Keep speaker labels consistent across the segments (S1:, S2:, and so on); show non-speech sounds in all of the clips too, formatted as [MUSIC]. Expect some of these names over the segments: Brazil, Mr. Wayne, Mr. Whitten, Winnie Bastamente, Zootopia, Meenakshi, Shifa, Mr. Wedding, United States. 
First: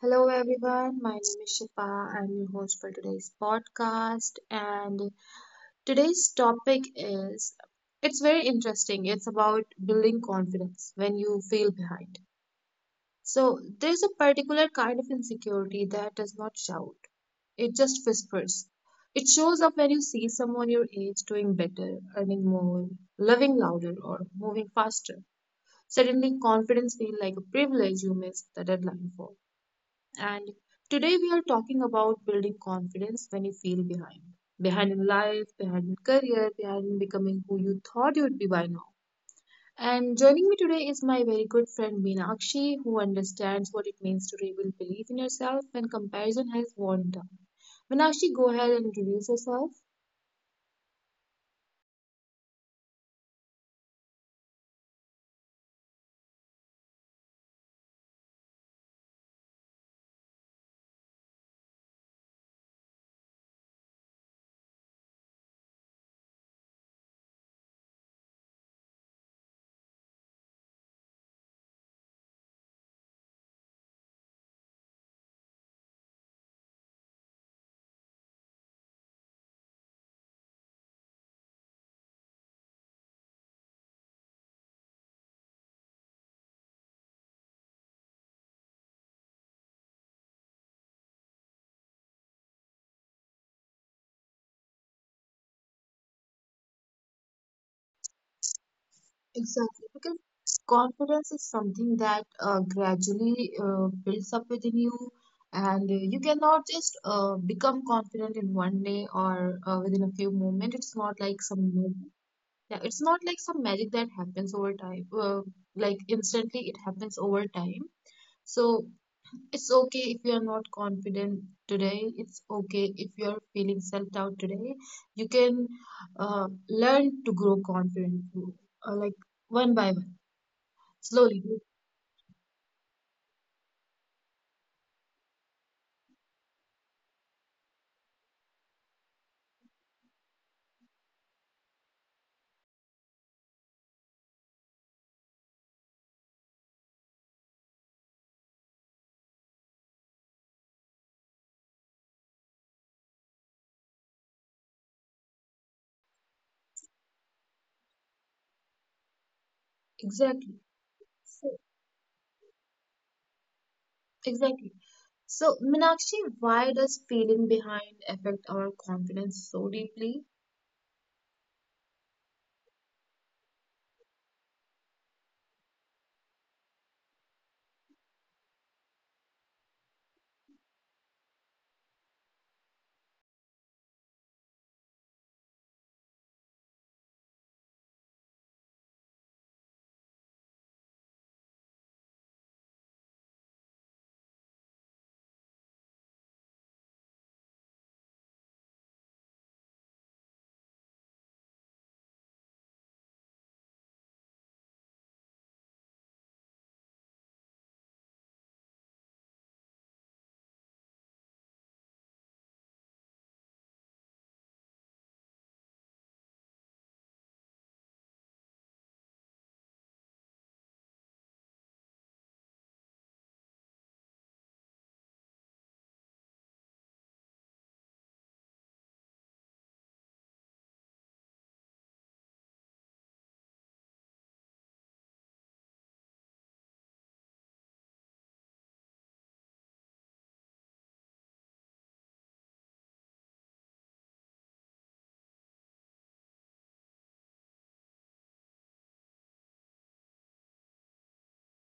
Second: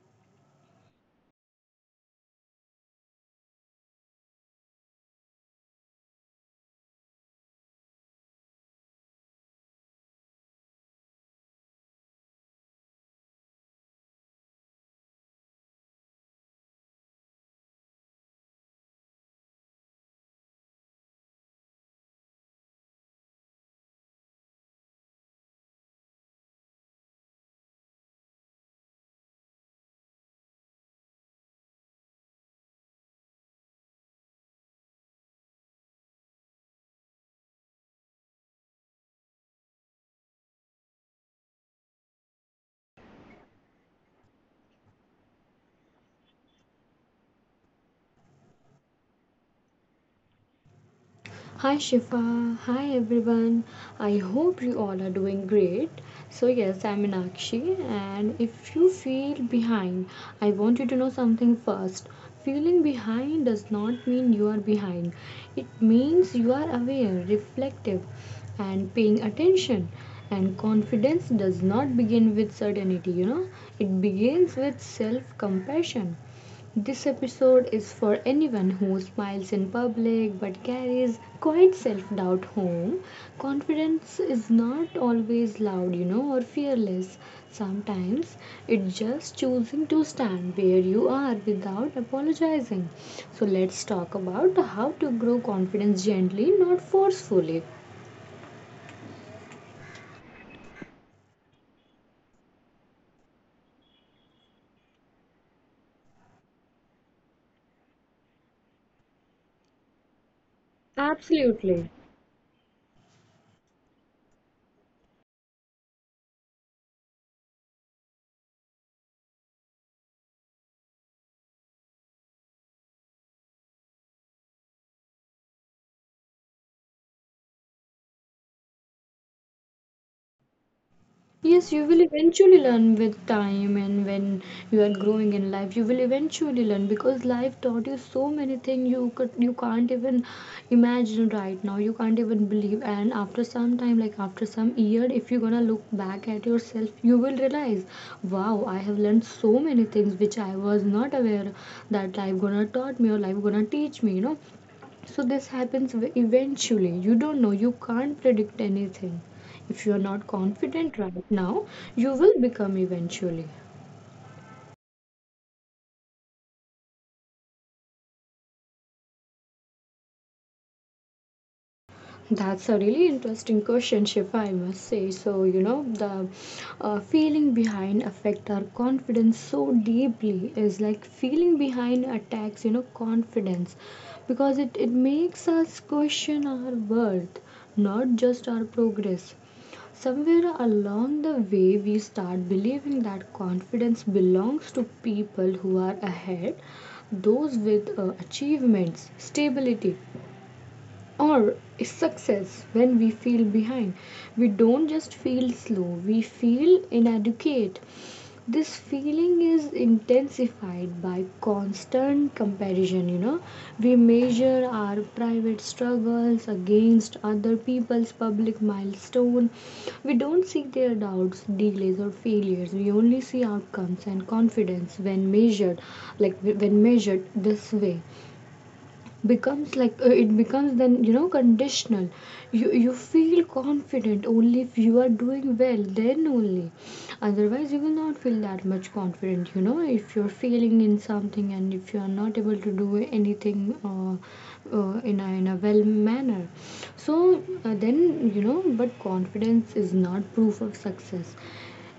S1: Hello, everyone. My name is Shifa. I'm your host for today's podcast. And Today's topic is it's very interesting. It's about building confidence when you feel behind. So, there's a particular kind of insecurity that does not shout, it just whispers. It shows up when you see someone your age doing better, earning more, loving louder, or moving faster. Suddenly, confidence feels like a privilege you missed the deadline for. And Today we are talking about building confidence when you feel behind. Behind in life, behind in career, behind in becoming who you thought you'd be by now. And joining me today is my very good friend Meenakshi, who understands what it means to rebuild belief in yourself when comparison has worn down. Meenakshi, go ahead and introduce yourself.
S2: Hi Shifa, hi everyone. I hope you all are doing great. So, yes, I'm Meenakshi, and if you feel behind, I want you to know something first. Feeling behind does not mean you are behind, it means you are aware, reflective, and paying attention. And confidence does not begin with certainty. It begins with self compassion. This episode is for anyone who smiles in public but carries quite self doubt home. Confidence is not always loud or fearless. Sometimes it's just choosing to stand where you are without apologizing. So, let's talk about how to grow confidence gently, not forcefully.
S1: Exactly, because confidence is something that gradually builds up within you, and you cannot just become confident in one day or within a few moments. It's not like some
S2: Absolutely.
S1: yeah, it's not like some magic that happens over time. Like instantly, it happens over time. So it's okay if you are not confident today. It's okay if you are feeling self-doubt today. You can learn to grow confident, like one by one. Slowly,
S2: Yes,
S1: dude.
S2: you will eventually learn with time, and when you are growing in life, you will eventually learn because life taught you so many things you can't even imagine right now. You can't even believe, and after some time, like after some year, if you're gonna look back at yourself, you will realize, wow, I have learned so many things which I was not aware that life gonna taught me or life gonna teach me. So this happens eventually. You don't know, you can't predict anything. If you're
S1: Exactly.
S2: not confident right
S1: So-
S2: now, you will become eventually.
S1: Exactly. So, Meenakshi, why does feeling behind affect our confidence so deeply?
S2: That's a really interesting question, Shifa, I must say. So, the feeling behind affect our confidence so deeply is like feeling behind attacks confidence because it makes us question our worth, not just our progress. Somewhere along the way, we start believing that confidence belongs to people who are ahead, those with achievements, stability, or success. When we feel behind, we don't just feel slow, we feel inadequate. This feeling is intensified by constant comparison. We measure our private struggles against other people's public milestone. We don't see their doubts, delays, or failures. We only see outcomes, and confidence when measured, like when measured this way, becomes like it becomes, then, conditional. You feel confident only if you are doing well, then only. Otherwise you will not feel that much confident, if you're failing in something, and if you are not able to do anything in a well manner. So then, but confidence is not proof of success.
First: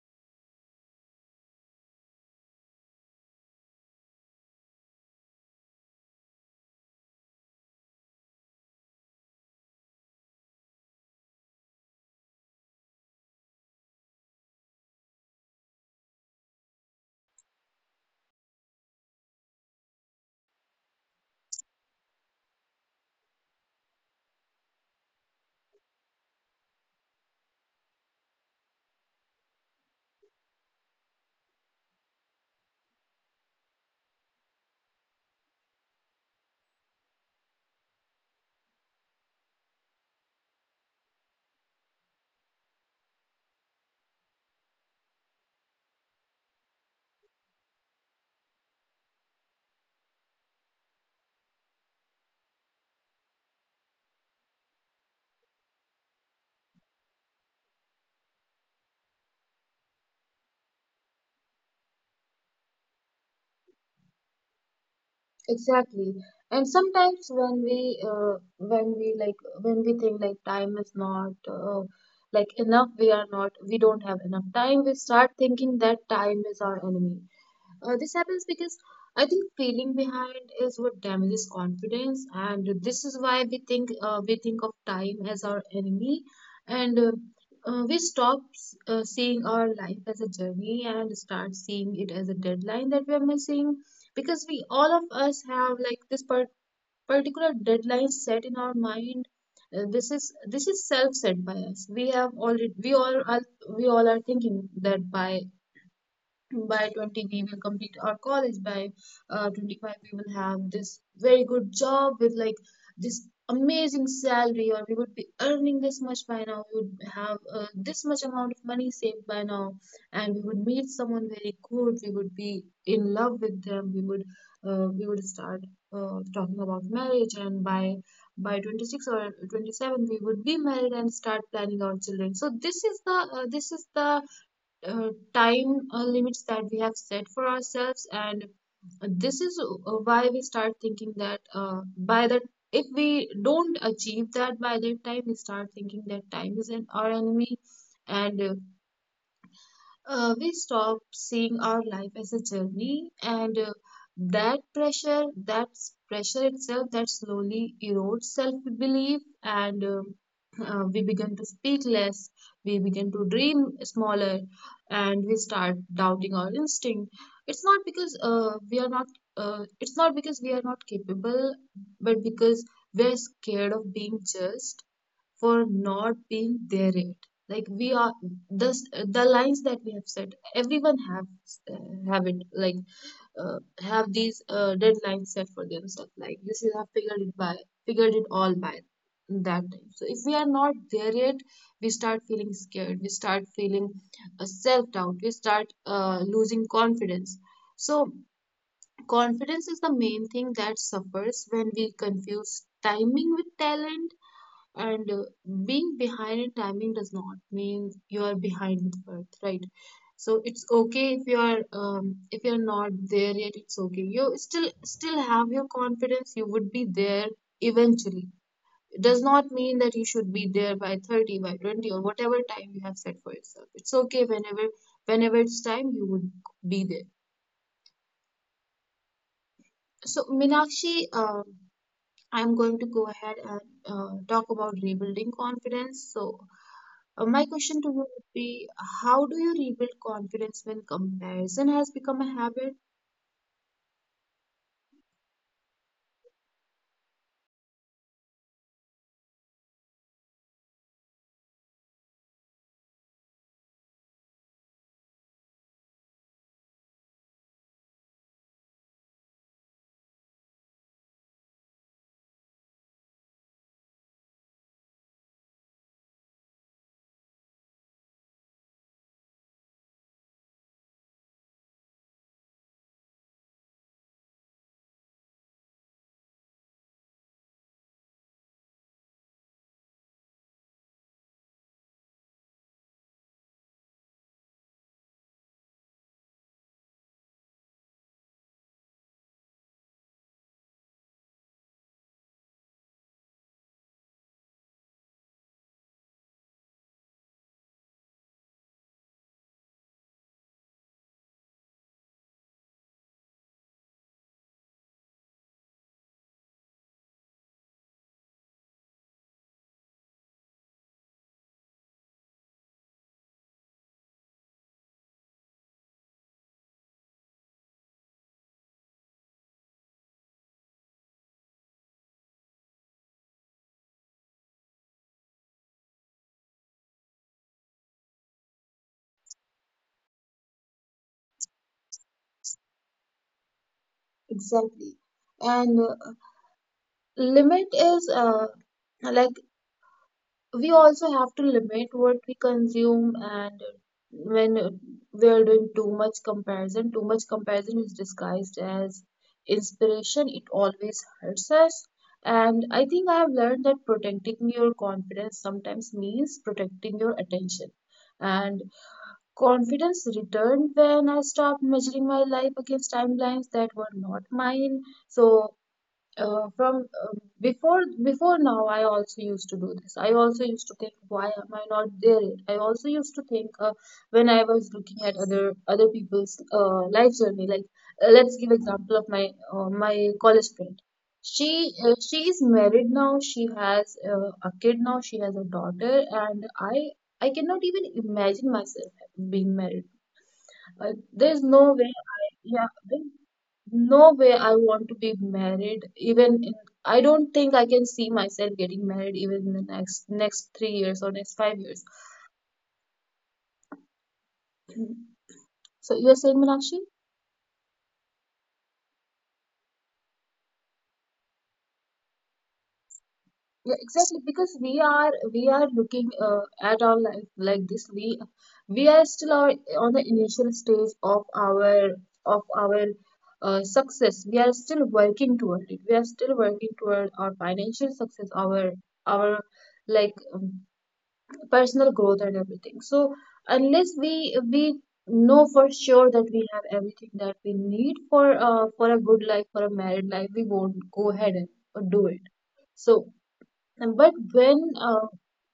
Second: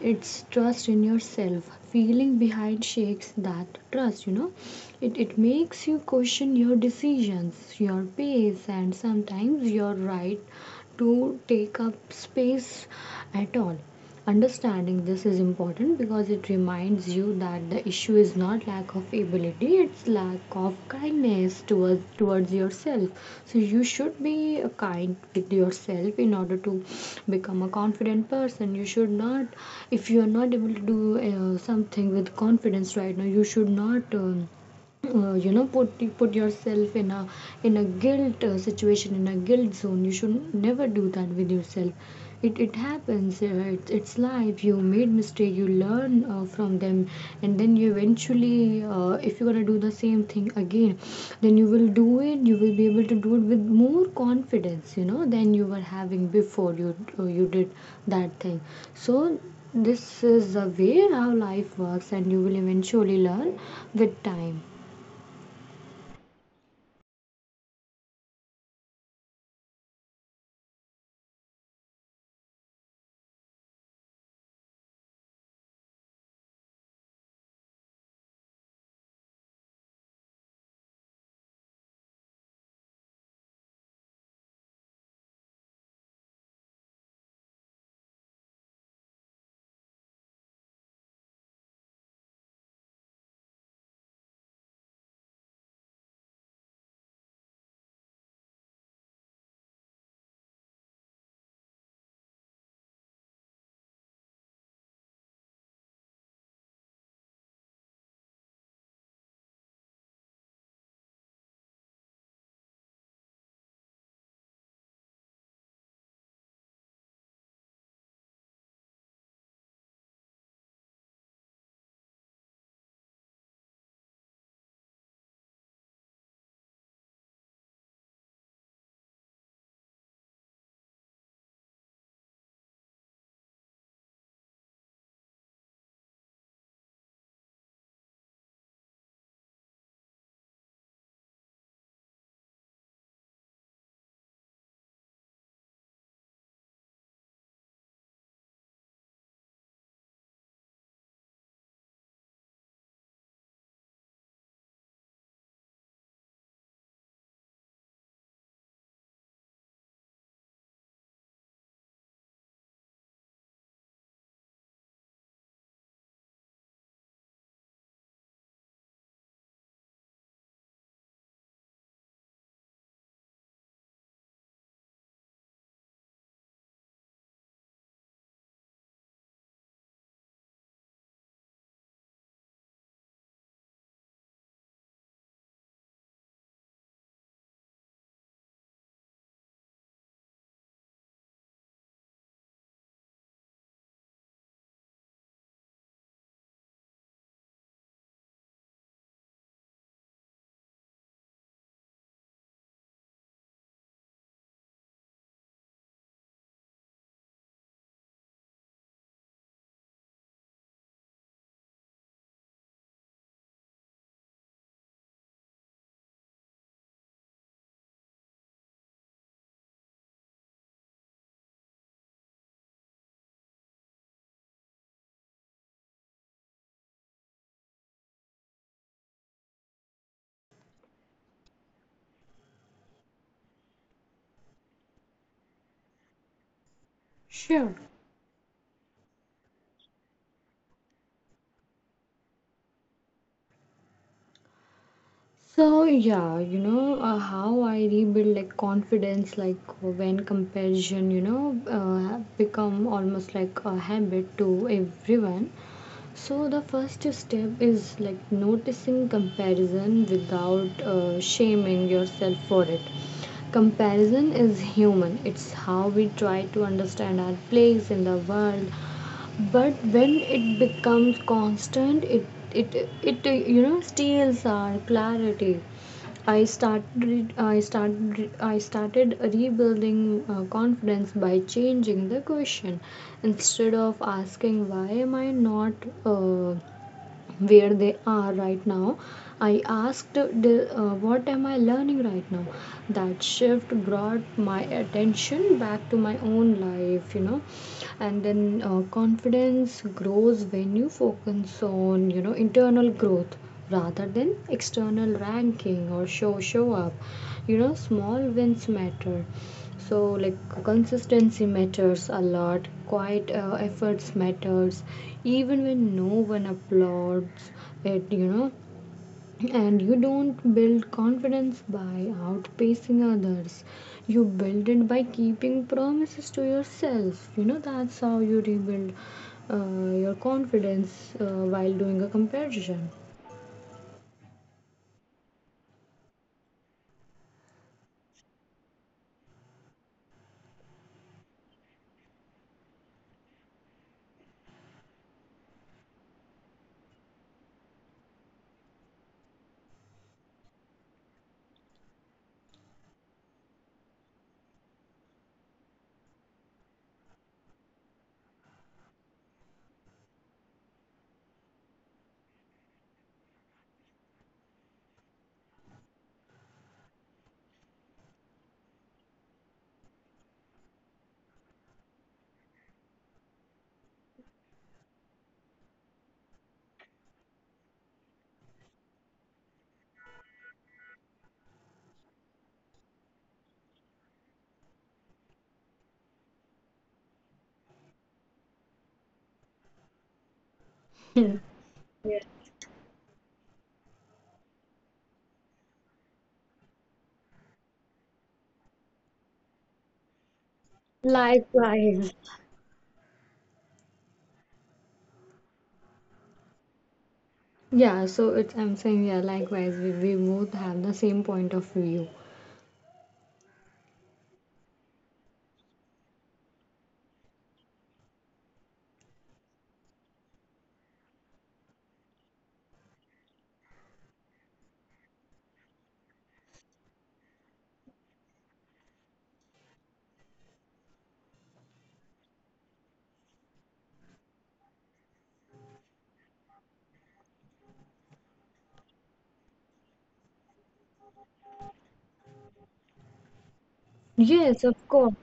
S2: It's trust in yourself. Feeling behind shakes that trust. It makes you question your decisions, your pace, and sometimes your right to take up space at all. Understanding this is important because it reminds you that the issue is not lack of ability, it's lack of kindness towards yourself. So you should be kind with yourself in order to become a confident person. You should not, if you are not able to do something with confidence right now, you should not. Uh, you know put put yourself in a guilt situation, in a guilt zone. You should never do that with yourself. It happens. It's life. You made mistake, you learn from them, and then you eventually, if you're gonna do the same thing again, then you will do it. You will be able to do it with more confidence, you know, than you were having before you did that thing. So this is the way how life works, and you will eventually learn with time.
S1: Exactly. And sometimes when when when we think like time is not like enough, we are not, we don't have enough time, we start thinking that time is our enemy. This happens because I think feeling behind is what damages confidence, and this is why we think of time as our enemy, and we stop seeing our life as a journey and start seeing it as a deadline that we are missing. Because we all of us have like this particular deadline set in our mind. This is self set by us. We have already We all are thinking that by 20 we will complete our college by 25 we will have this very good job with like this amazing salary, or we would be earning this much by now, we would have this much amount of money saved by now, and we would meet someone very good, we would be in love with them, we would start talking about marriage, and by 26 or 27 we would be married and start planning our children. So this is the time limits that we have set for ourselves. And this is why we start thinking that by the if we don't achieve that by that time, we start thinking that time is our enemy, and we stop seeing our life as a journey, and that pressure itself, that slowly erodes self-belief. And We begin to speak less, we begin to dream smaller, and we start doubting our instinct. it's not because uh, we are not it's not because we are not capable, but because we're scared of being judged for not being there yet. Like we are the lines that we have set. Everyone have it like uh, have these deadlines set for themselves. Like you should have figured it all by that time. So if we are not there yet, we start feeling scared. We start feeling self doubt. We start losing confidence. So confidence is the main thing that suffers when we confuse timing with talent. And Being behind in timing does not mean you are behind in birth, right? So it's okay if you are if you're not there yet. It's okay. You still have your confidence. You would be there eventually. It does not mean that you should be there by 30, by 20, or whatever time you have set for yourself. It's okay whenever it's time you would be there. So Minakshi, I'm going to go ahead and talk about rebuilding confidence. So, my
S2: Sure.
S1: question to you would be: how do you rebuild confidence when comparison has become a habit?
S2: So yeah, how I rebuild like confidence, like when comparison become almost like a habit to everyone. So the first step is like noticing comparison without shaming yourself for it. Comparison is human. It's how we try to understand our place in the world, but when it becomes constant, it steals our clarity. I started rebuilding confidence by changing the question. Instead of asking, why am I not where they are right now, I asked, what am I learning right now? That shift brought my attention back to my own life. And then confidence grows when you focus on internal growth, rather than external ranking, or show up. Small wins matter. So, like, consistency matters a lot. Quiet efforts matters, even when no one applauds it. And you don't build confidence by outpacing others. You build it by keeping promises to yourself. That's how you rebuild your confidence while doing a comparison.
S1: Exactly. And limit is like We also have to limit what we consume. And when we are doing too much comparison, is disguised as inspiration, it always hurts us. And I think I have learned that protecting your confidence sometimes means protecting your attention. And confidence returned when I stopped measuring my life against timelines that were not mine. So from before Before, now I also used to do this. I also used to think, why am I not there yet? I also used to think, when I was looking at other people's life journey, like let's give example of my college friend. she she is married now, she has a kid now, she has a daughter. And I cannot even imagine myself being married. uh, there's no
S2: Yeah.
S1: way. I Yeah, no way I want to be married. I don't think I can see myself getting married even in the next three years or next five years.
S2: Likewise.
S1: Mm. So you are saying, Meenakshi?
S2: Yeah, so it's I'm saying, yeah, likewise, we both have the same point of view.
S1: Yeah, exactly. Because we are looking at our life like this. We are still on the initial stage of our success. We are still working toward it. We are still working toward our financial success. Our like personal growth and everything. So unless we know for sure that we have everything that we need for a good life, for a married life, we won't go ahead and do it. So and but when
S2: Yes,
S1: uh,
S2: of course.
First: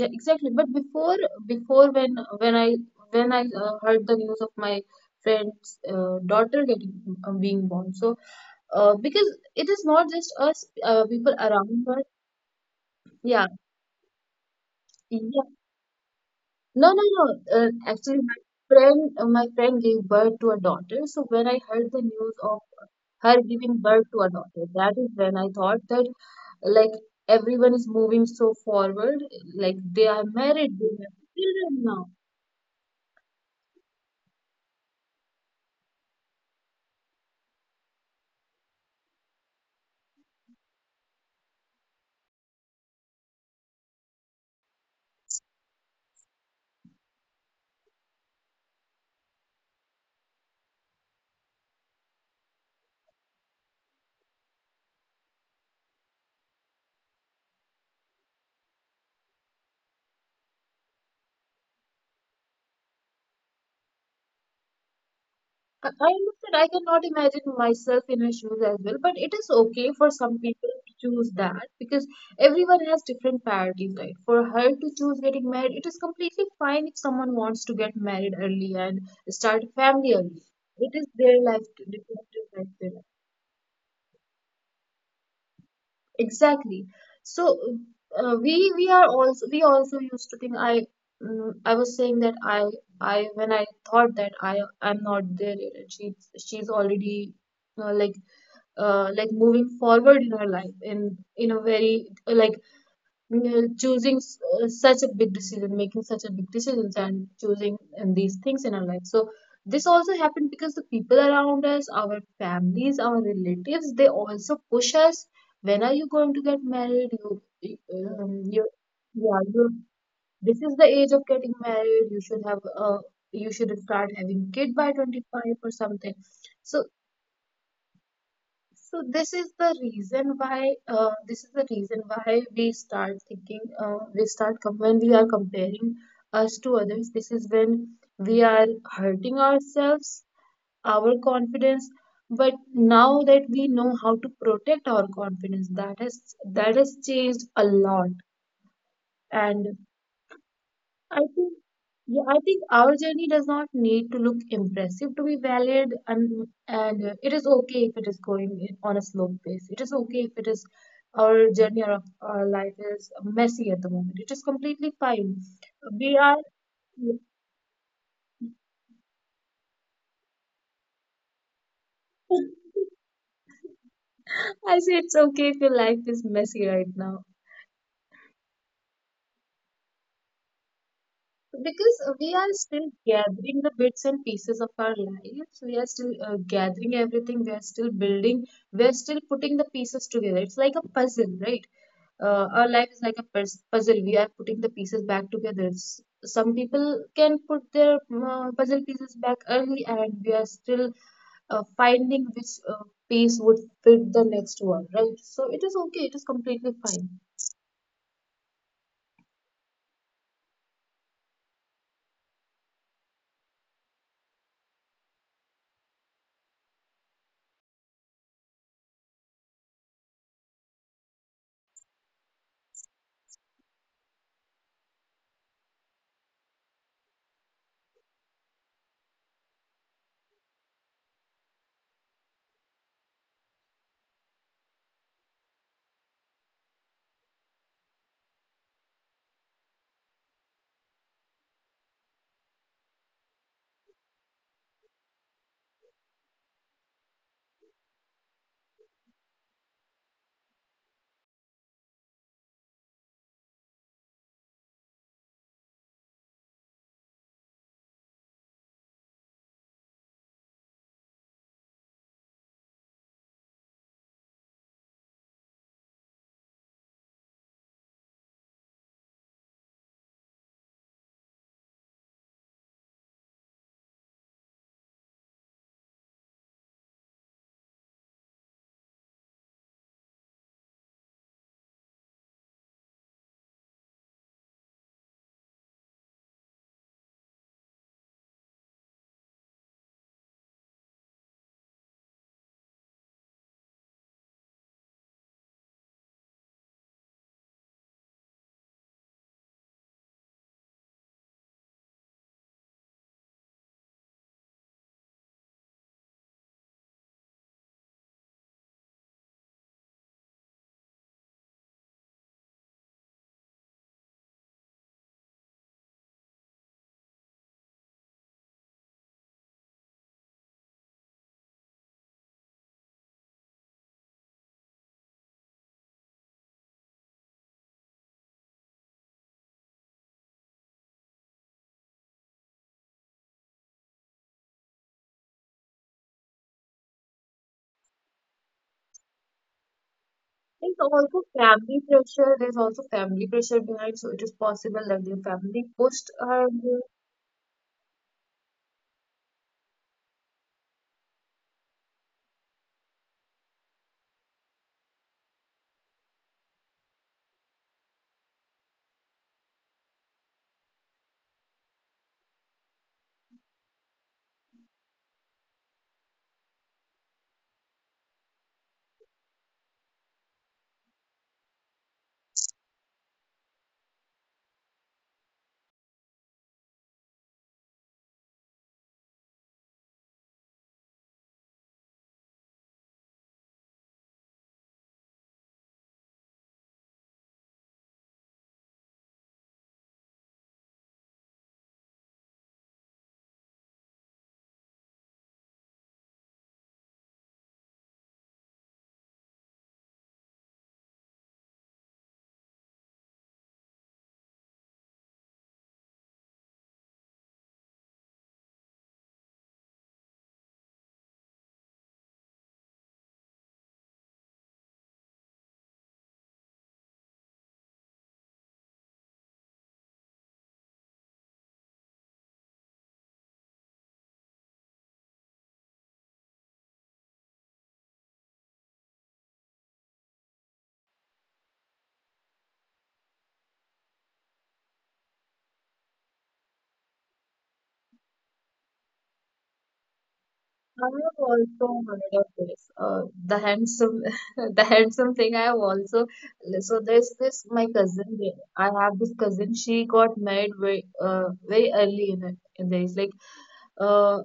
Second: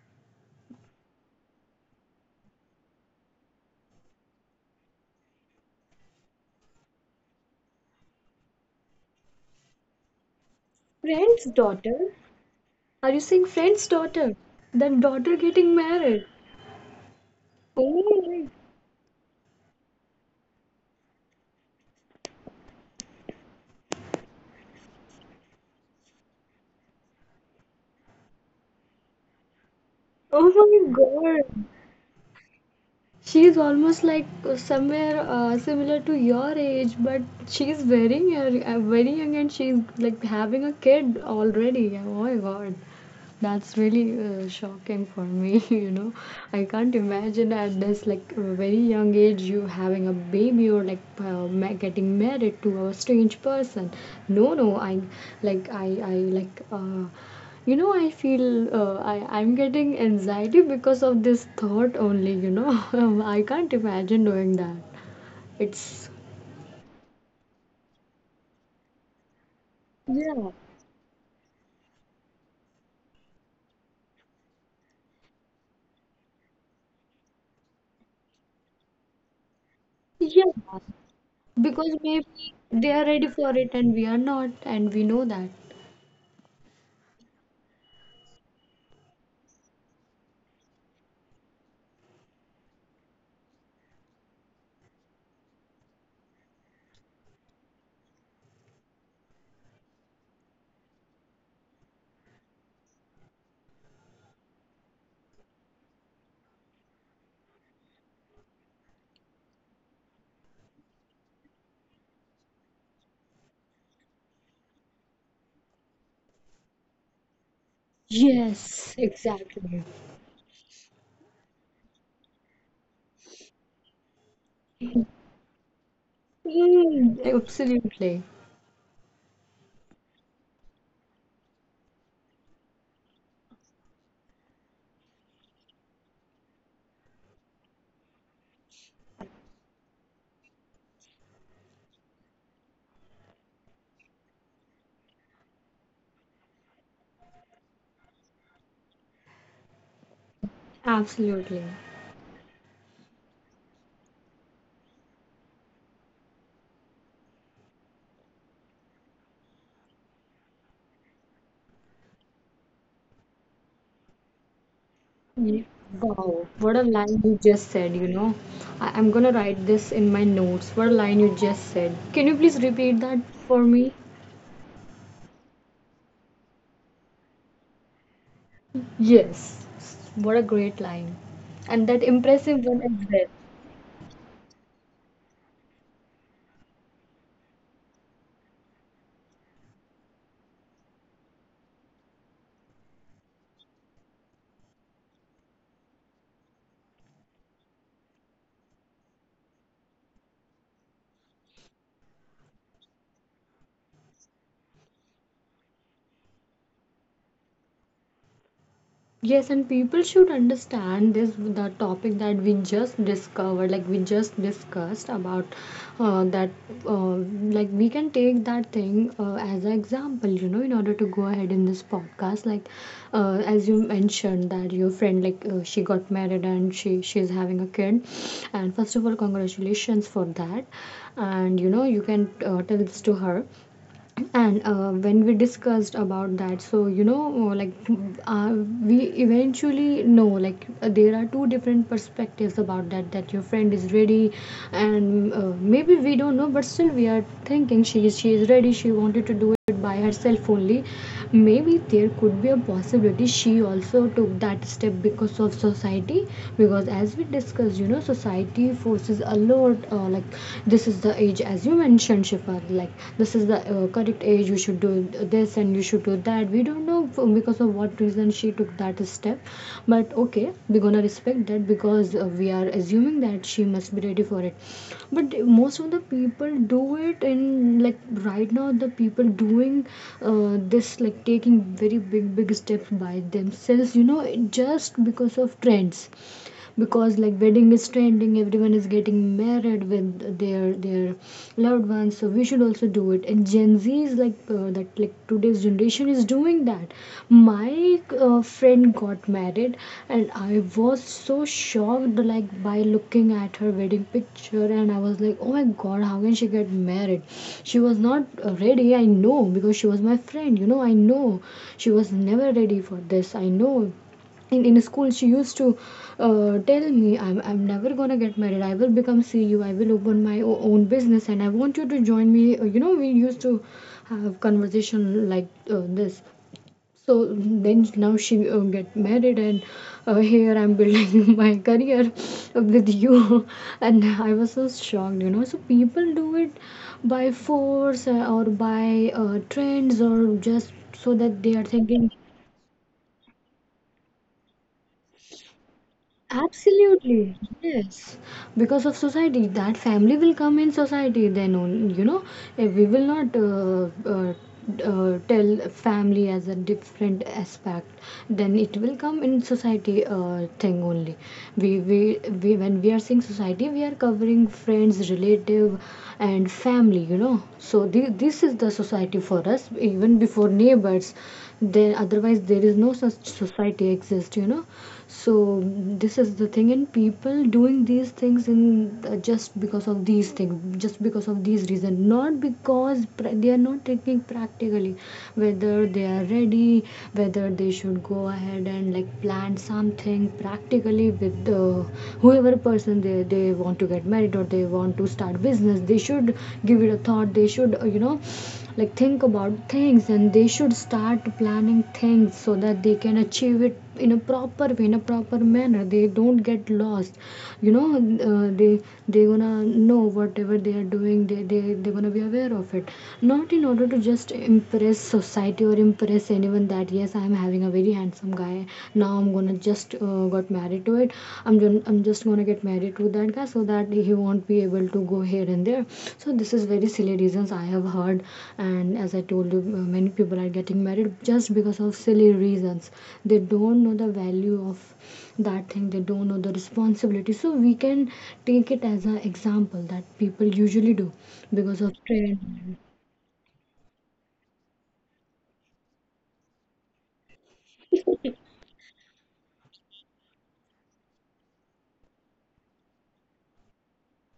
S1: yeah, exactly. But before when when i when I heard the news of my friend's daughter getting being born, so because it is not just us, people
S2: Friend's
S1: around us.
S2: daughter? Are you saying
S1: Yeah.
S2: friend's daughter? That daughter getting married.
S1: No, no, no. Actually,
S2: Oh
S1: my
S2: my,
S1: my friend gave birth to a daughter. So when I heard the news of her giving birth to a daughter, that is when I thought that like everyone is moving so forward, like they are
S2: oh
S1: married,
S2: my
S1: they have
S2: God.
S1: children now.
S2: She's almost like somewhere similar to your age, but she's very young, and she's like having a kid already. Oh my God, that's really shocking for me. [LAUGHS] I can't imagine at this, like, a very young age you having a baby, or like getting married to a strange person. No, no, like I I like you know I feel, I'm getting anxiety because of this thought only. [LAUGHS] I can't imagine doing that it's
S1: I know I cannot imagine myself in her shoes as well, but it is okay for
S2: Yeah,
S1: some people to choose that because everyone has different priorities, right? For her to choose getting married, it is completely fine if someone wants to get married early and start a family early.
S2: yeah,
S1: It is their life,
S2: because maybe
S1: definitive life.
S2: they are
S1: Their life.
S2: ready for it, and we are not, and we know that.
S1: Exactly. So we also used to think. I was saying that I when I thought that I am not there yet, and she's already uh, like moving forward in her life in a very like such a big decision making such a big decisions and choosing and these things in our life. So this also happened because the people around us, our families, our relatives, they also push us. When are you going to get married? You, you
S2: Yes,
S1: yeah you
S2: exactly.
S1: This is the age of getting married, you should have you should start having kid by 25 or something. so
S2: Mm, absolutely.
S1: so this is the reason why we start thinking, when we are comparing us to others, this is when we are hurting ourselves, our confidence. But now that we know how to protect our confidence, that has changed a lot. And I think,
S2: Absolutely.
S1: yeah, I think our journey does not need to look impressive to be valid, and it is okay if it is on a slow pace. It is okay if it is our journey of our life is messy at the moment. It is completely fine.
S2: Ye-
S1: We are.
S2: wow, what a line you just said. I'm gonna write this in my notes. What a line you just said. Can you please repeat
S1: [LAUGHS]
S2: that for me?
S1: I say it's okay if your life is messy right now.
S2: Yes, what a great line. And
S1: Because
S2: that
S1: we are
S2: impressive one
S1: still
S2: as well.
S1: gathering the bits and pieces of our lives, we are still gathering everything, we are still building, we are still putting the pieces together. It's like a puzzle, right? Our life is like a puzzle. We are putting the pieces back together. Some people can put their puzzle pieces back early, and we are still finding which piece would fit the next one, right? So it is okay, it is completely fine.
S2: Yes, and people should understand this, the topic that like we just discussed about, that, uh, like we can take that thing as an example, in order to go ahead in this podcast. Like, as you mentioned that your friend, like she got married and she's having a kid, and first of all, congratulations for that, and you can tell this to her. And when we discussed about that, so like uh, we eventually know, like there are two different perspectives about that, that your friend is ready, and maybe we don't know, but still we are thinking she is ready, she wanted to do by herself only. Maybe there could be a possibility she also took that step because of society, because as we discussed, society forces a lot, like, this is the age, as you mentioned, Shifa, like this is the correct age. You should do this and you should do that. We don't know because of what reason she took that step, but okay, we're gonna respect that because we are assuming that she must be ready for it. But most of the people do it, and, like, right now, the people doing this, like taking very big steps by themselves, just because of trends. Because, like, wedding is trending, everyone is getting married with their loved ones, so we should also do it. And Gen Z is like, that, like, today's generation is doing that. My friend got married, and I was so shocked, like, by looking at her wedding picture, and I was like, oh my God, how can she get married? She was not ready, I know, because she was my friend. I know she was never ready for this. I know in school she used to tell me, I'm never gonna get married, I will become CEO, I will open my own business, and I want you to join me. We used to have conversation like this. So then now she get married, and here I'm building [LAUGHS] my career with you [LAUGHS] and I was so shocked. So people do it by force, or by trends, or just
S1: There's
S2: so that they
S1: also
S2: are thinking.
S1: family pressure. There's also family pressure behind, so it is possible that the family pushed her.
S2: Absolutely, yes. Because of society, that family will come in society. Then only, if we will not tell family as a different aspect, then it will come in society thing only. We when we are saying society, we are covering friends, relative, and family. So this is the society for us. Even before neighbors, then otherwise there is no such society exist. So this is the thing, and people doing these things in just because of these things, just because of these reasons, not because they are not thinking practically whether they are ready, whether they should go ahead and like plan something practically with whoever person they want to get married or they want to start business. They should give it a thought. They should think about things, and they should start planning things so that they can achieve it in a proper way, in a proper manner, they don't get lost you know uh, they they gonna know whatever they are doing, they gonna be aware of it, not in order to just impress society or impress anyone that yes, I am having a very handsome guy. Now I'm gonna just got married, married to it. I'm just gonna get married to that guy so that he won't be able to go here and there. So this is very silly reasons I have heard. And as I told you, many people are getting married just because of silly reasons. They don't know the value of that thing, they don't know the responsibility. So we can take it as an example that people usually
S1: I
S2: do
S1: have
S2: because of
S1: also heard of
S2: trend.
S1: this. The handsome, [LAUGHS] the handsome thing. I have also, so there's this my cousin. I have this cousin. She got married very, very early in in the age. Like, uh,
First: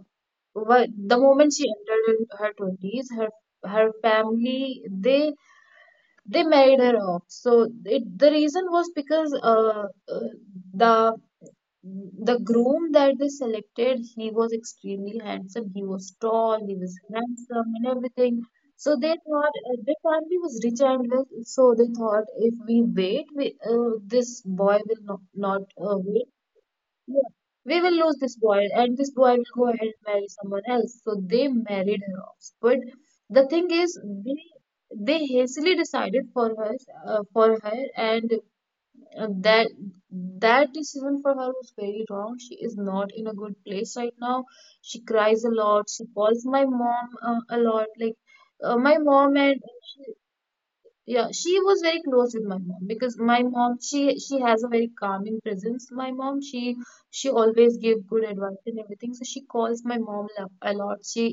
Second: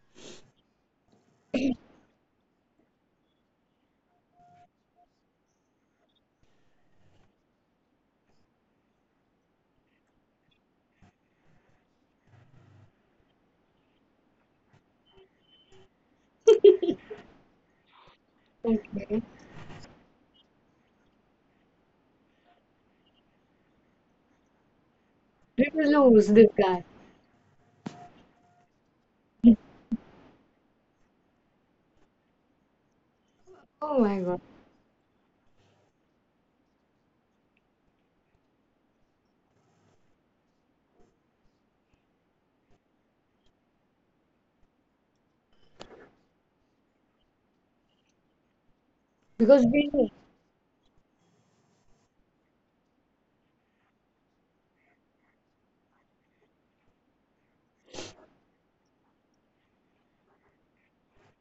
S1: what The moment she entered in her twenties, her family they married her off. So the reason was because uh, the the groom that they selected, he was extremely handsome. He was tall, he was handsome, and everything. So they
S2: Okay.
S1: thought, the family was rich and well, so they thought, if we wait, this boy will not not
S2: We
S1: uh,
S2: will lose
S1: wait.
S2: this guy.
S1: Yeah. We will lose this boy, and this boy will go ahead and marry someone else. So they married her off. But the thing
S2: Oh
S1: is,
S2: my
S1: they
S2: god.
S1: they hastily decided for her, and uh, that that decision for her was very wrong. She is not in a good place right now. She cries a lot. She calls my mom a lot. Like my mom and
S2: Because we know.
S1: she, yeah, she was very close with my mom because my mom she has a very calming presence. My mom she always give good advice and everything. So she calls my mom a lot. She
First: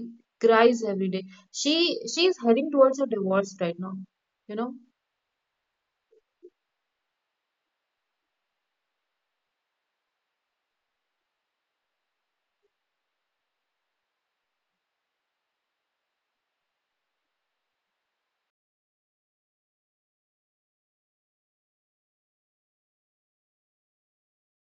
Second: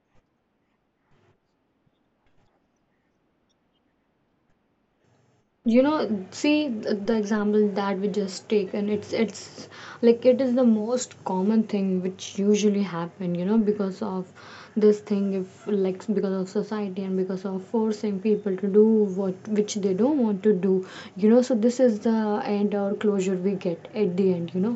S1: cries every day. She she is heading towards a divorce right now. You know.
S2: You know, see, the example that we just taken, it's it's it is the most common thing which usually happen, because of this thing, if like, because of society and because of forcing people to do what which they don't want to do, you know. So this is the end or closure we get at the end, you know.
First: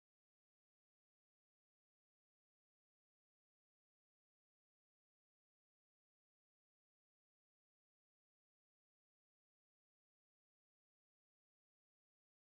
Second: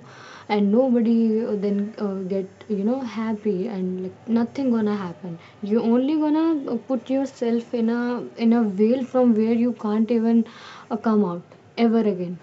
S2: And nobody then get, you know, happy, and like nothing gonna happen. You only gonna put yourself in a veil from where you can't even come out ever again.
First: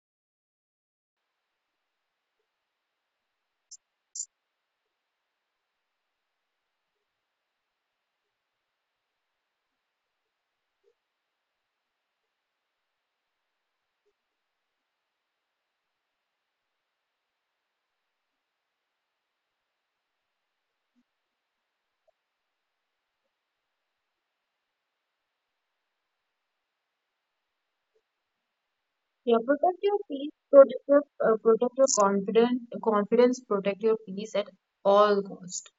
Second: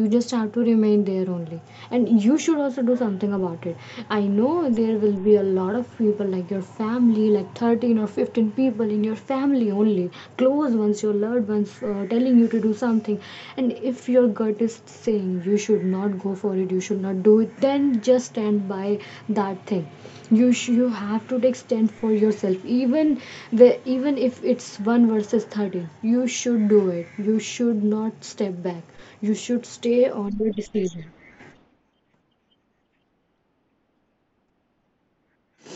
S2: You just have to remain there only. And you should also do something about it. I know there will be a lot of people, like your family, like 13 or 15 people in your family only, close ones, your loved ones, telling you to do something. And if your gut is saying you should not go for it, you should not do it, then just stand by that thing. You have to take stand for yourself. Even the even if it's 1 versus 13, you should do it, you should not step back. You
S1: Yeah,
S2: should
S1: protect your
S2: stay
S1: peace,
S2: on your
S1: protect your
S2: decision.
S1: confidence, protect your peace at all cost.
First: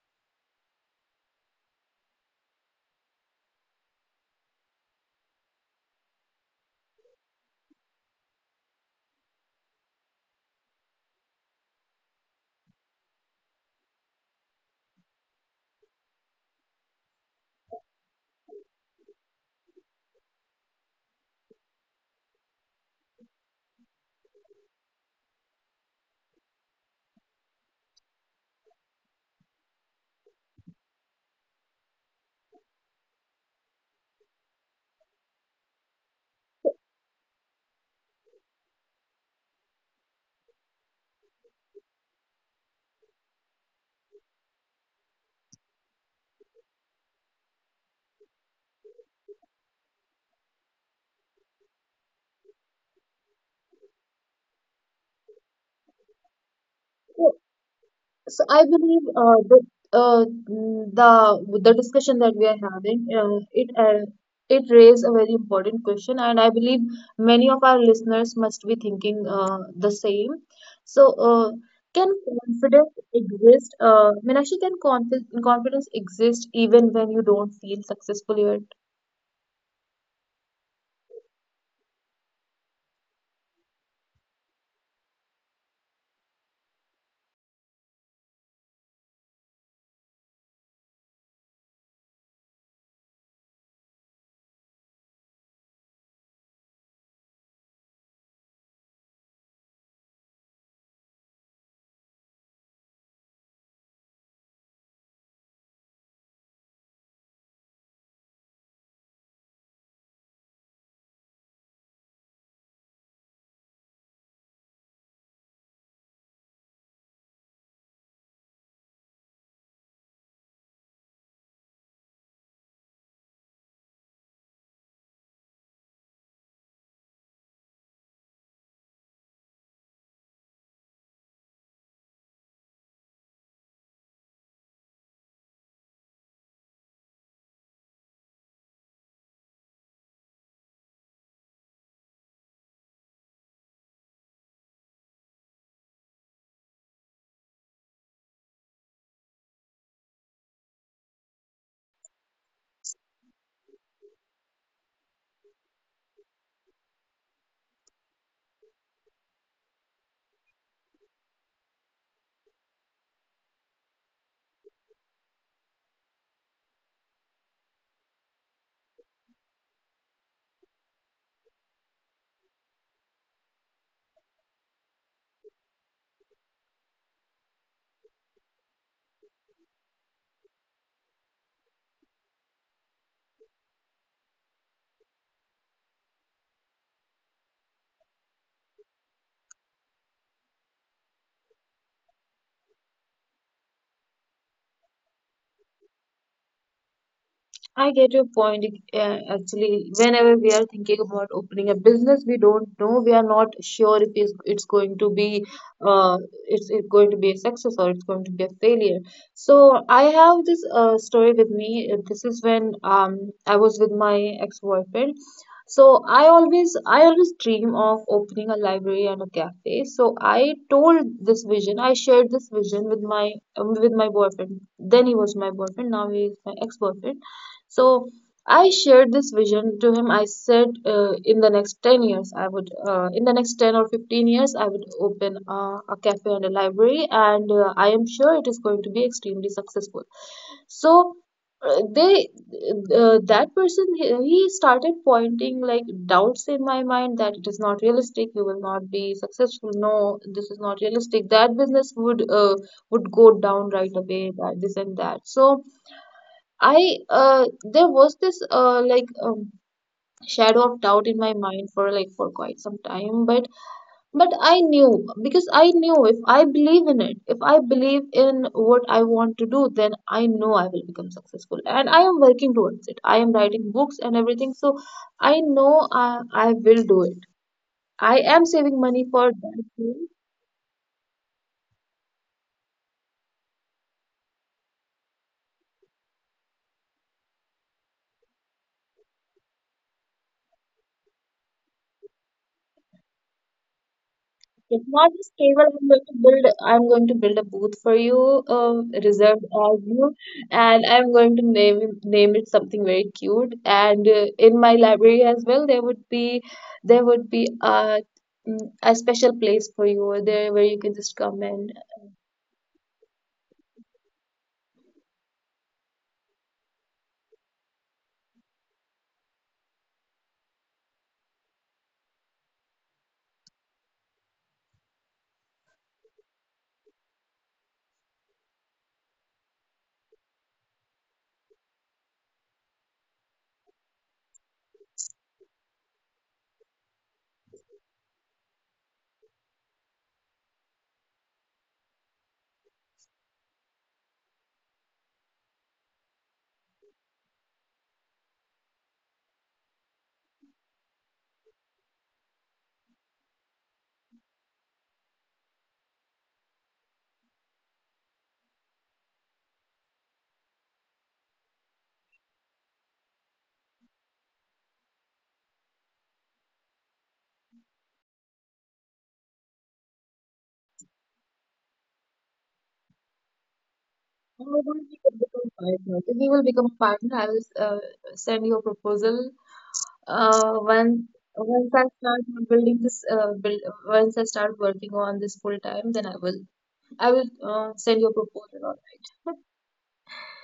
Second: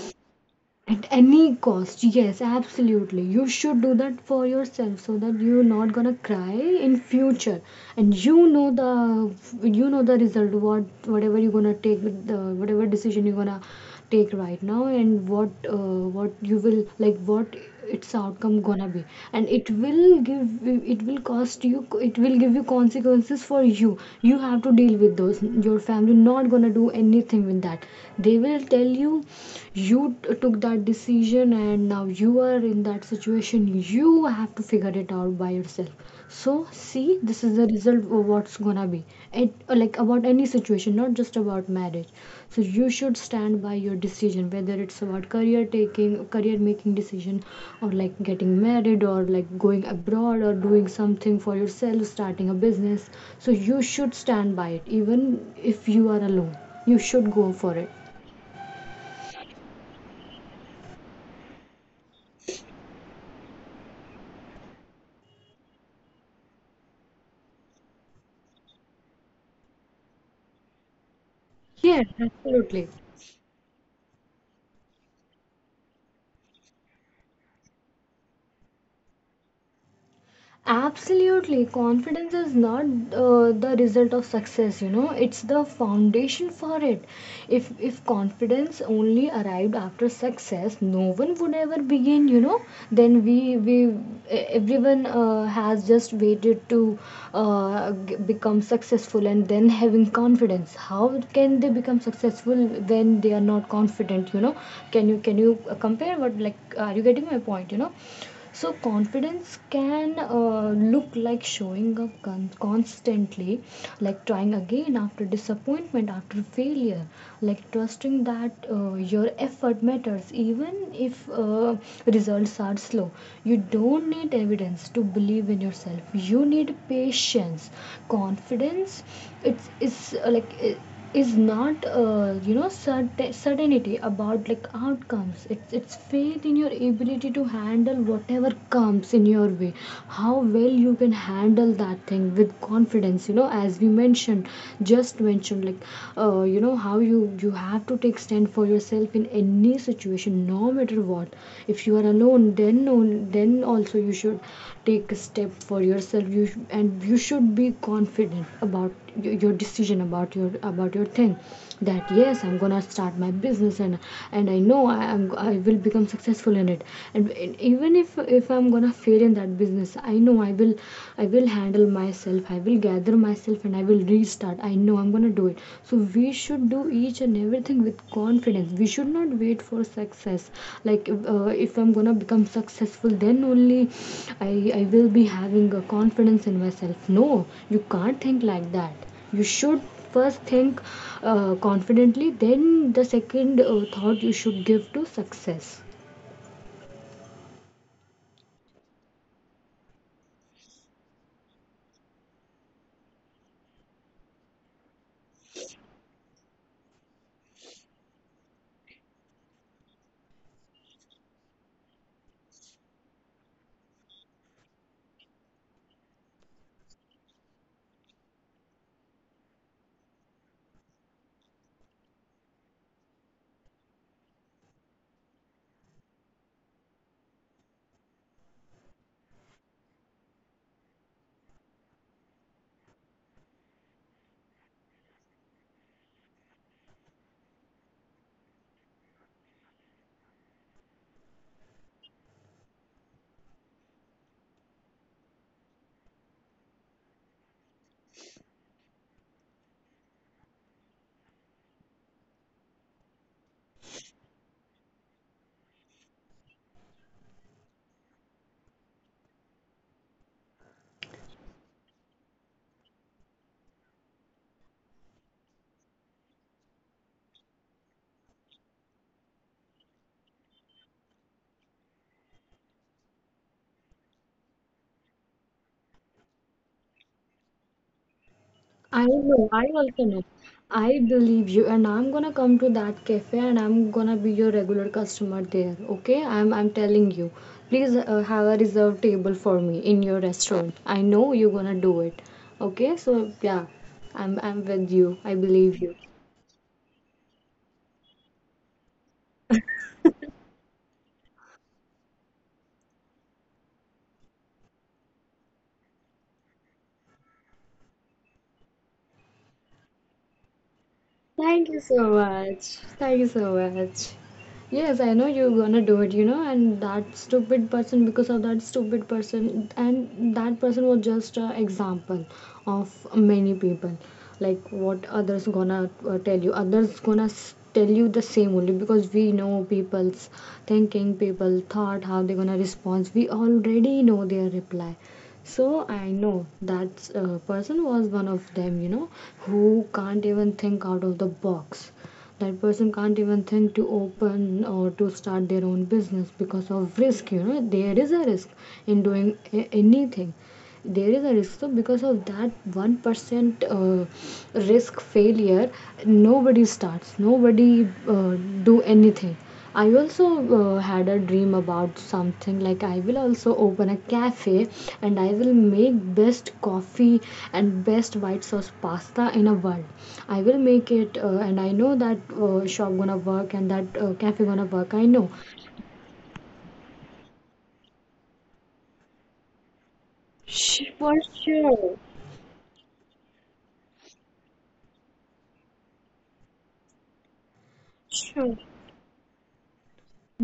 S2: At any cost, yes, absolutely. You should do that for yourself so that you're not gonna cry in future, and you know the, you know the result. Whatever you're gonna take, the whatever decision you're gonna take right now, and what you will like, what its outcome gonna be, and it will give, it will cost you. It will give you consequences for you. You have to deal with those. Your family not gonna do anything with that. They will tell you, took that decision, and now you are in that situation, you have to figure it out by yourself. So see, this is the result of what's gonna be it, like, about any situation, not just about marriage. So you should stand by your decision, whether it's about career, taking career making decision, or like getting married, or like going abroad, or doing something for yourself, starting a business. So you should stand by it, even if you are alone, you should go for it.
S1: So I believe, the mm, the discussion that we are having, it raised a very important question, and I believe many of our listeners must be thinking the same. So, can
S2: Yes,
S1: confidence
S2: absolutely.
S1: exist? Meenakshi, can confidence exist even when you don't feel successful yet?
S2: Absolutely. Confidence is not the result of success, you know, it's the foundation for it. If confidence only arrived after success, no one would ever begin, you know, then everyone has just waited to become successful and then having confidence. How can they become successful when they are not confident, you know? Can you compare, what like, are you getting my point, you know? So, confidence can look like showing up constantly, like trying again after disappointment, after failure, like trusting that your effort matters, even if results are slow. You don't need evidence to believe in yourself, you need patience. Confidence, it's like. It, is not you know, certainty about like outcomes, it's faith in your ability to handle whatever comes in your way. How well you can handle that thing with confidence, you know, as we mentioned, just mentioned, like, you know, how you, you have to take stand for yourself in any situation, no matter what. If you are alone, then also you should take a step for yourself. And you should be confident about your decision, about your, about your thing. That yes, I'm gonna start my business, and I know I am, I will become successful in it. And even if I'm gonna fail in that business, I know I will, I will handle myself, I will gather myself, and I will restart. I know I'm gonna to do it. So we should do each and everything with confidence. We should not wait for success. Like, if I'm gonna become successful, then only I I will be having a confidence in myself. No, you can't think like that. You should first think confidently. Then the second thought you should give to success.
S1: I get your point. Actually, whenever we are thinking about opening a business, we don't know. We are not sure if it's going to be, uh, it's going to be a success or it's going to be a failure. So I have this story with me. This is when um I was with my ex-boyfriend. So I always dream of opening a library and a cafe. So I told this vision. I shared this vision with my boyfriend. Then he was my boyfriend. Now he is my ex-boyfriend. So I shared this vision to him. I said, in the next 10 years, I would, in the next 10 or 15 years, I would open a cafe and a library, and I am sure it is going to be extremely successful. So uh, they, that person, he started pointing like doubts in my mind that it is not realistic, you will not be successful. No, this is not realistic. That business would go down right away, that this and that. So I there was this like shadow of doubt in my mind for for quite some time, but I knew, because I knew if I believe in it, if I believe in what I want to do, then I know I will become successful, and I am working towards it. I am writing books and everything, so I know I will do it. I am saving
S2: I
S1: money for
S2: know, I
S1: that.
S2: also know. I believe you, and I'm gonna come to that cafe, and I'm gonna be your regular customer there, okay? I'm telling you. Please have a reserved table for me in your restaurant. I know you're gonna do it. Okay? So yeah, I'm
S1: It's
S2: with
S1: not
S2: you.
S1: just
S2: I
S1: table.
S2: believe you.
S1: I'm going to build a booth for you, reserved as you, and I'm going to name it something very cute. And in my library as well, there would be a a special place for you over there where you can just come and
S2: Thank you so much. Thank you so much. Yes, I know you're gonna do it, you know, and that stupid person, because of that stupid person, and that person was just an example of many people. Like what others gonna tell you, tell you the same only, because we know people's thinking, people thought, how they gonna respond. We already know their reply, so I know that person was one of them, you know, who can't even think out of the box. That person can't even think to open or to start their own business because of risk, you know, there is a risk in doing anything, there is a risk. So because of that 1% risk, failure, nobody starts, nobody do anything. I also had a dream about something, like, I will also open a cafe, and I will make best coffee and best white sauce pasta in a world. I will make it, and I know that shop gonna work, and that
S1: we
S2: cafe gonna
S1: will
S2: work, I know.
S1: become partner. If we will become a partner, I will send you a proposal. Uh, once
S2: For
S1: once I
S2: sure.
S1: start building this, build once I start working on this full time, then I will. I will send you a proposal on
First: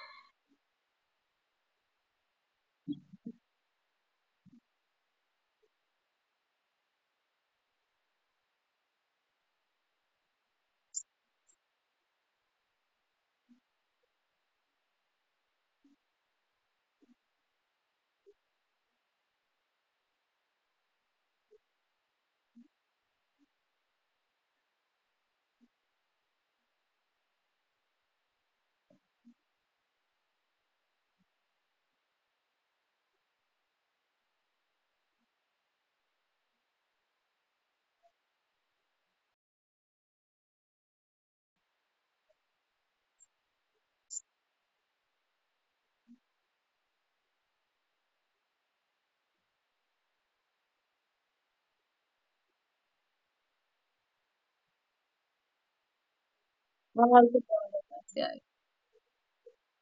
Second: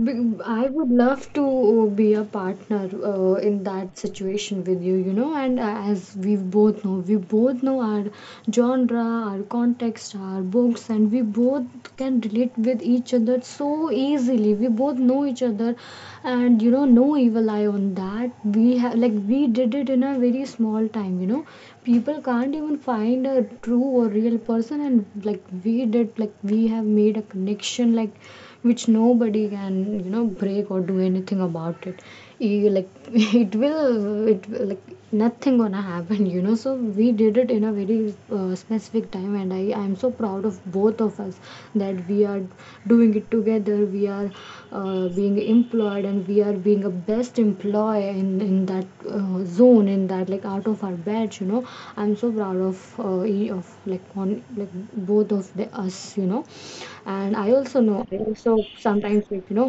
S2: I would love to be a partner in that situation with you, you know. And as we both know our genre, our context, our books, and we both can relate with each other so easily. We both know each other, and you know, no evil eye on that. We have, like we did it in a very small time, you know. People can't even find a true or real person, and like we did, like we have made a connection, like which nobody can, you know, break or do anything about it. You, like [LAUGHS] it will, nothing gonna happen, you know. So we did it in a very specific time, and I'm so proud of both of us, that we are doing it together, we are being employed, and we are being a best employee in that zone, in that, like, out of our batch, you know. I'm so proud of, e- of like on like both of the us, you know.
S1: that. I'll also
S2: And I also
S1: follow up.
S2: know,
S1: Yeah,
S2: I also sometimes, like, you know,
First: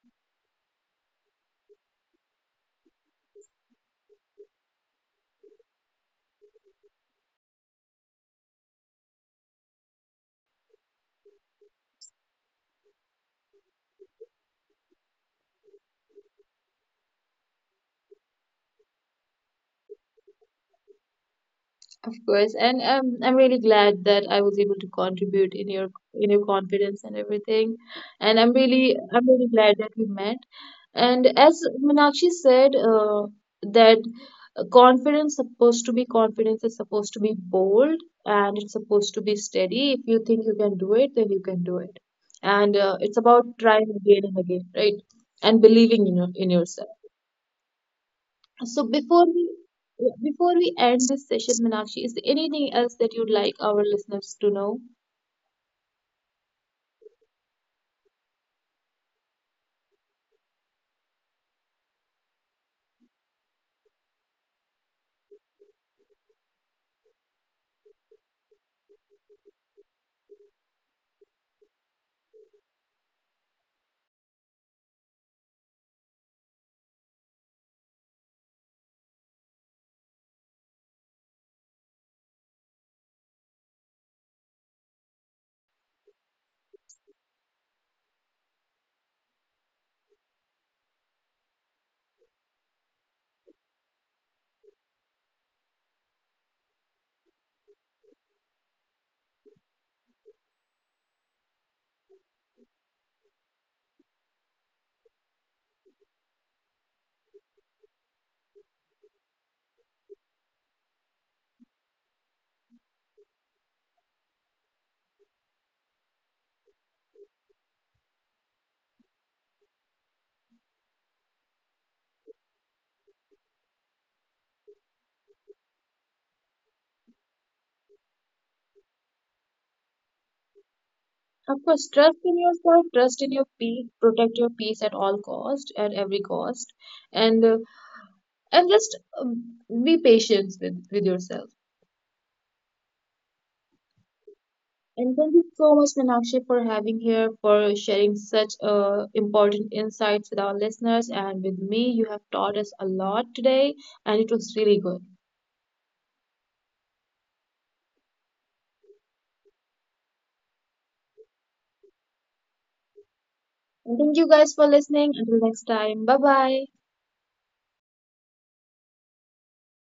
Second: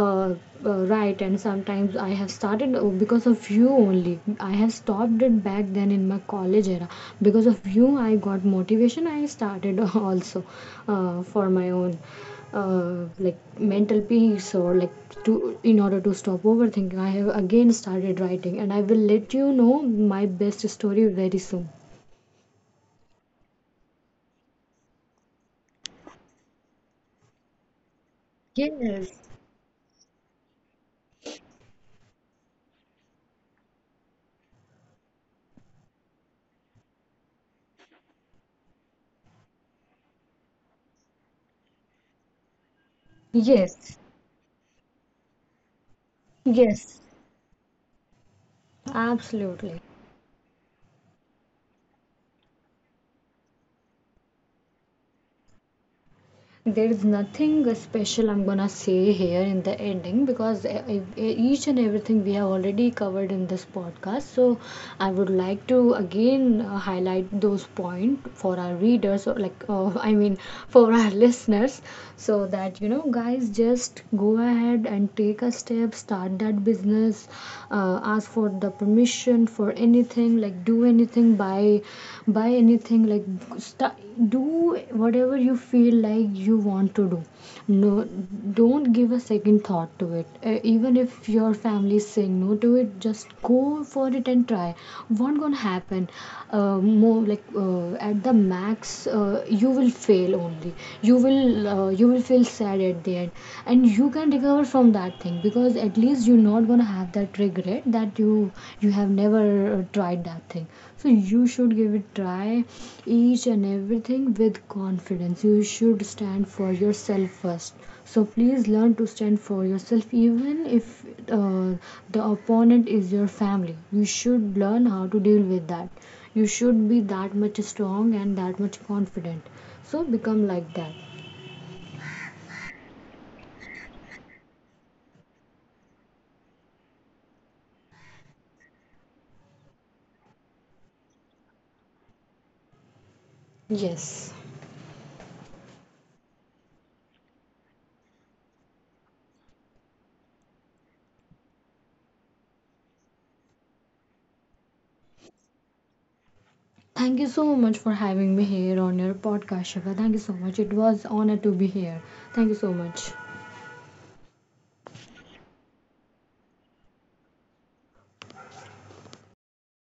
S2: uh, write, and sometimes I have started, because of you only, I have stopped it back then in my college era. Because of you, I got motivation, I started [LAUGHS] also for my own mental peace, or like, to, in order to stop overthinking, I have again started writing, and I will let you know my best story very soon.
S1: of course. And I'm really glad that I was able to contribute in your confidence and everything. And
S2: Yes,
S1: I'm really glad that we met. And as Meenakshi said, that confidence supposed to be confidence is supposed to be bold and it's supposed to be steady. If you think you can do it, then you can do it. And it's about trying
S2: yes,
S1: again and again, right? And believing in in yourself.
S2: yes.
S1: So before we
S2: Absolutely.
S1: Yeah, before we end this session, Minakshi, is there anything else that you'd like our listeners to know?
S2: There is nothing special I'm gonna say here in the ending because each and everything we have already covered in this podcast. So I would like to again highlight those points for our readers, or like, [LAUGHS] I mean, for our [LAUGHS] listeners, so that, you know, guys, just go ahead and take a step, start that business, ask for the permission for anything, like do anything, buy anything, like start, do whatever you feel like you want to do. No, don't give a second thought to it. Even if your family is saying no to it, just go for it and try. What gonna happen? More like, at the max, you will fail only, you will, you will feel sad at the end, and you can recover from that thing, because at least you're not gonna have that regret that you have never tried that thing. So you should give it try. Each and everything with confidence, you should stand for yourself first. So please learn to stand for yourself, even if uh, the opponent is your family. You should learn how to deal with that. You should be that much strong and that much confident. So become like that.
S1: Of course, trust in yourself, trust in your peace, protect your peace at all cost, at every cost, and uh, and just be patient with yourself.
S2: Yes.
S1: And thank you so much, Minakshi, for having here, for sharing such important insights with our listeners and with me. You have taught us a lot today, and it was really good.
S2: Thank you so much for having me here on your podcast, Shiva. Thank you so much. It was honor to be here. Thank you so much.
S1: And thank you guys for listening. Until next time, bye bye.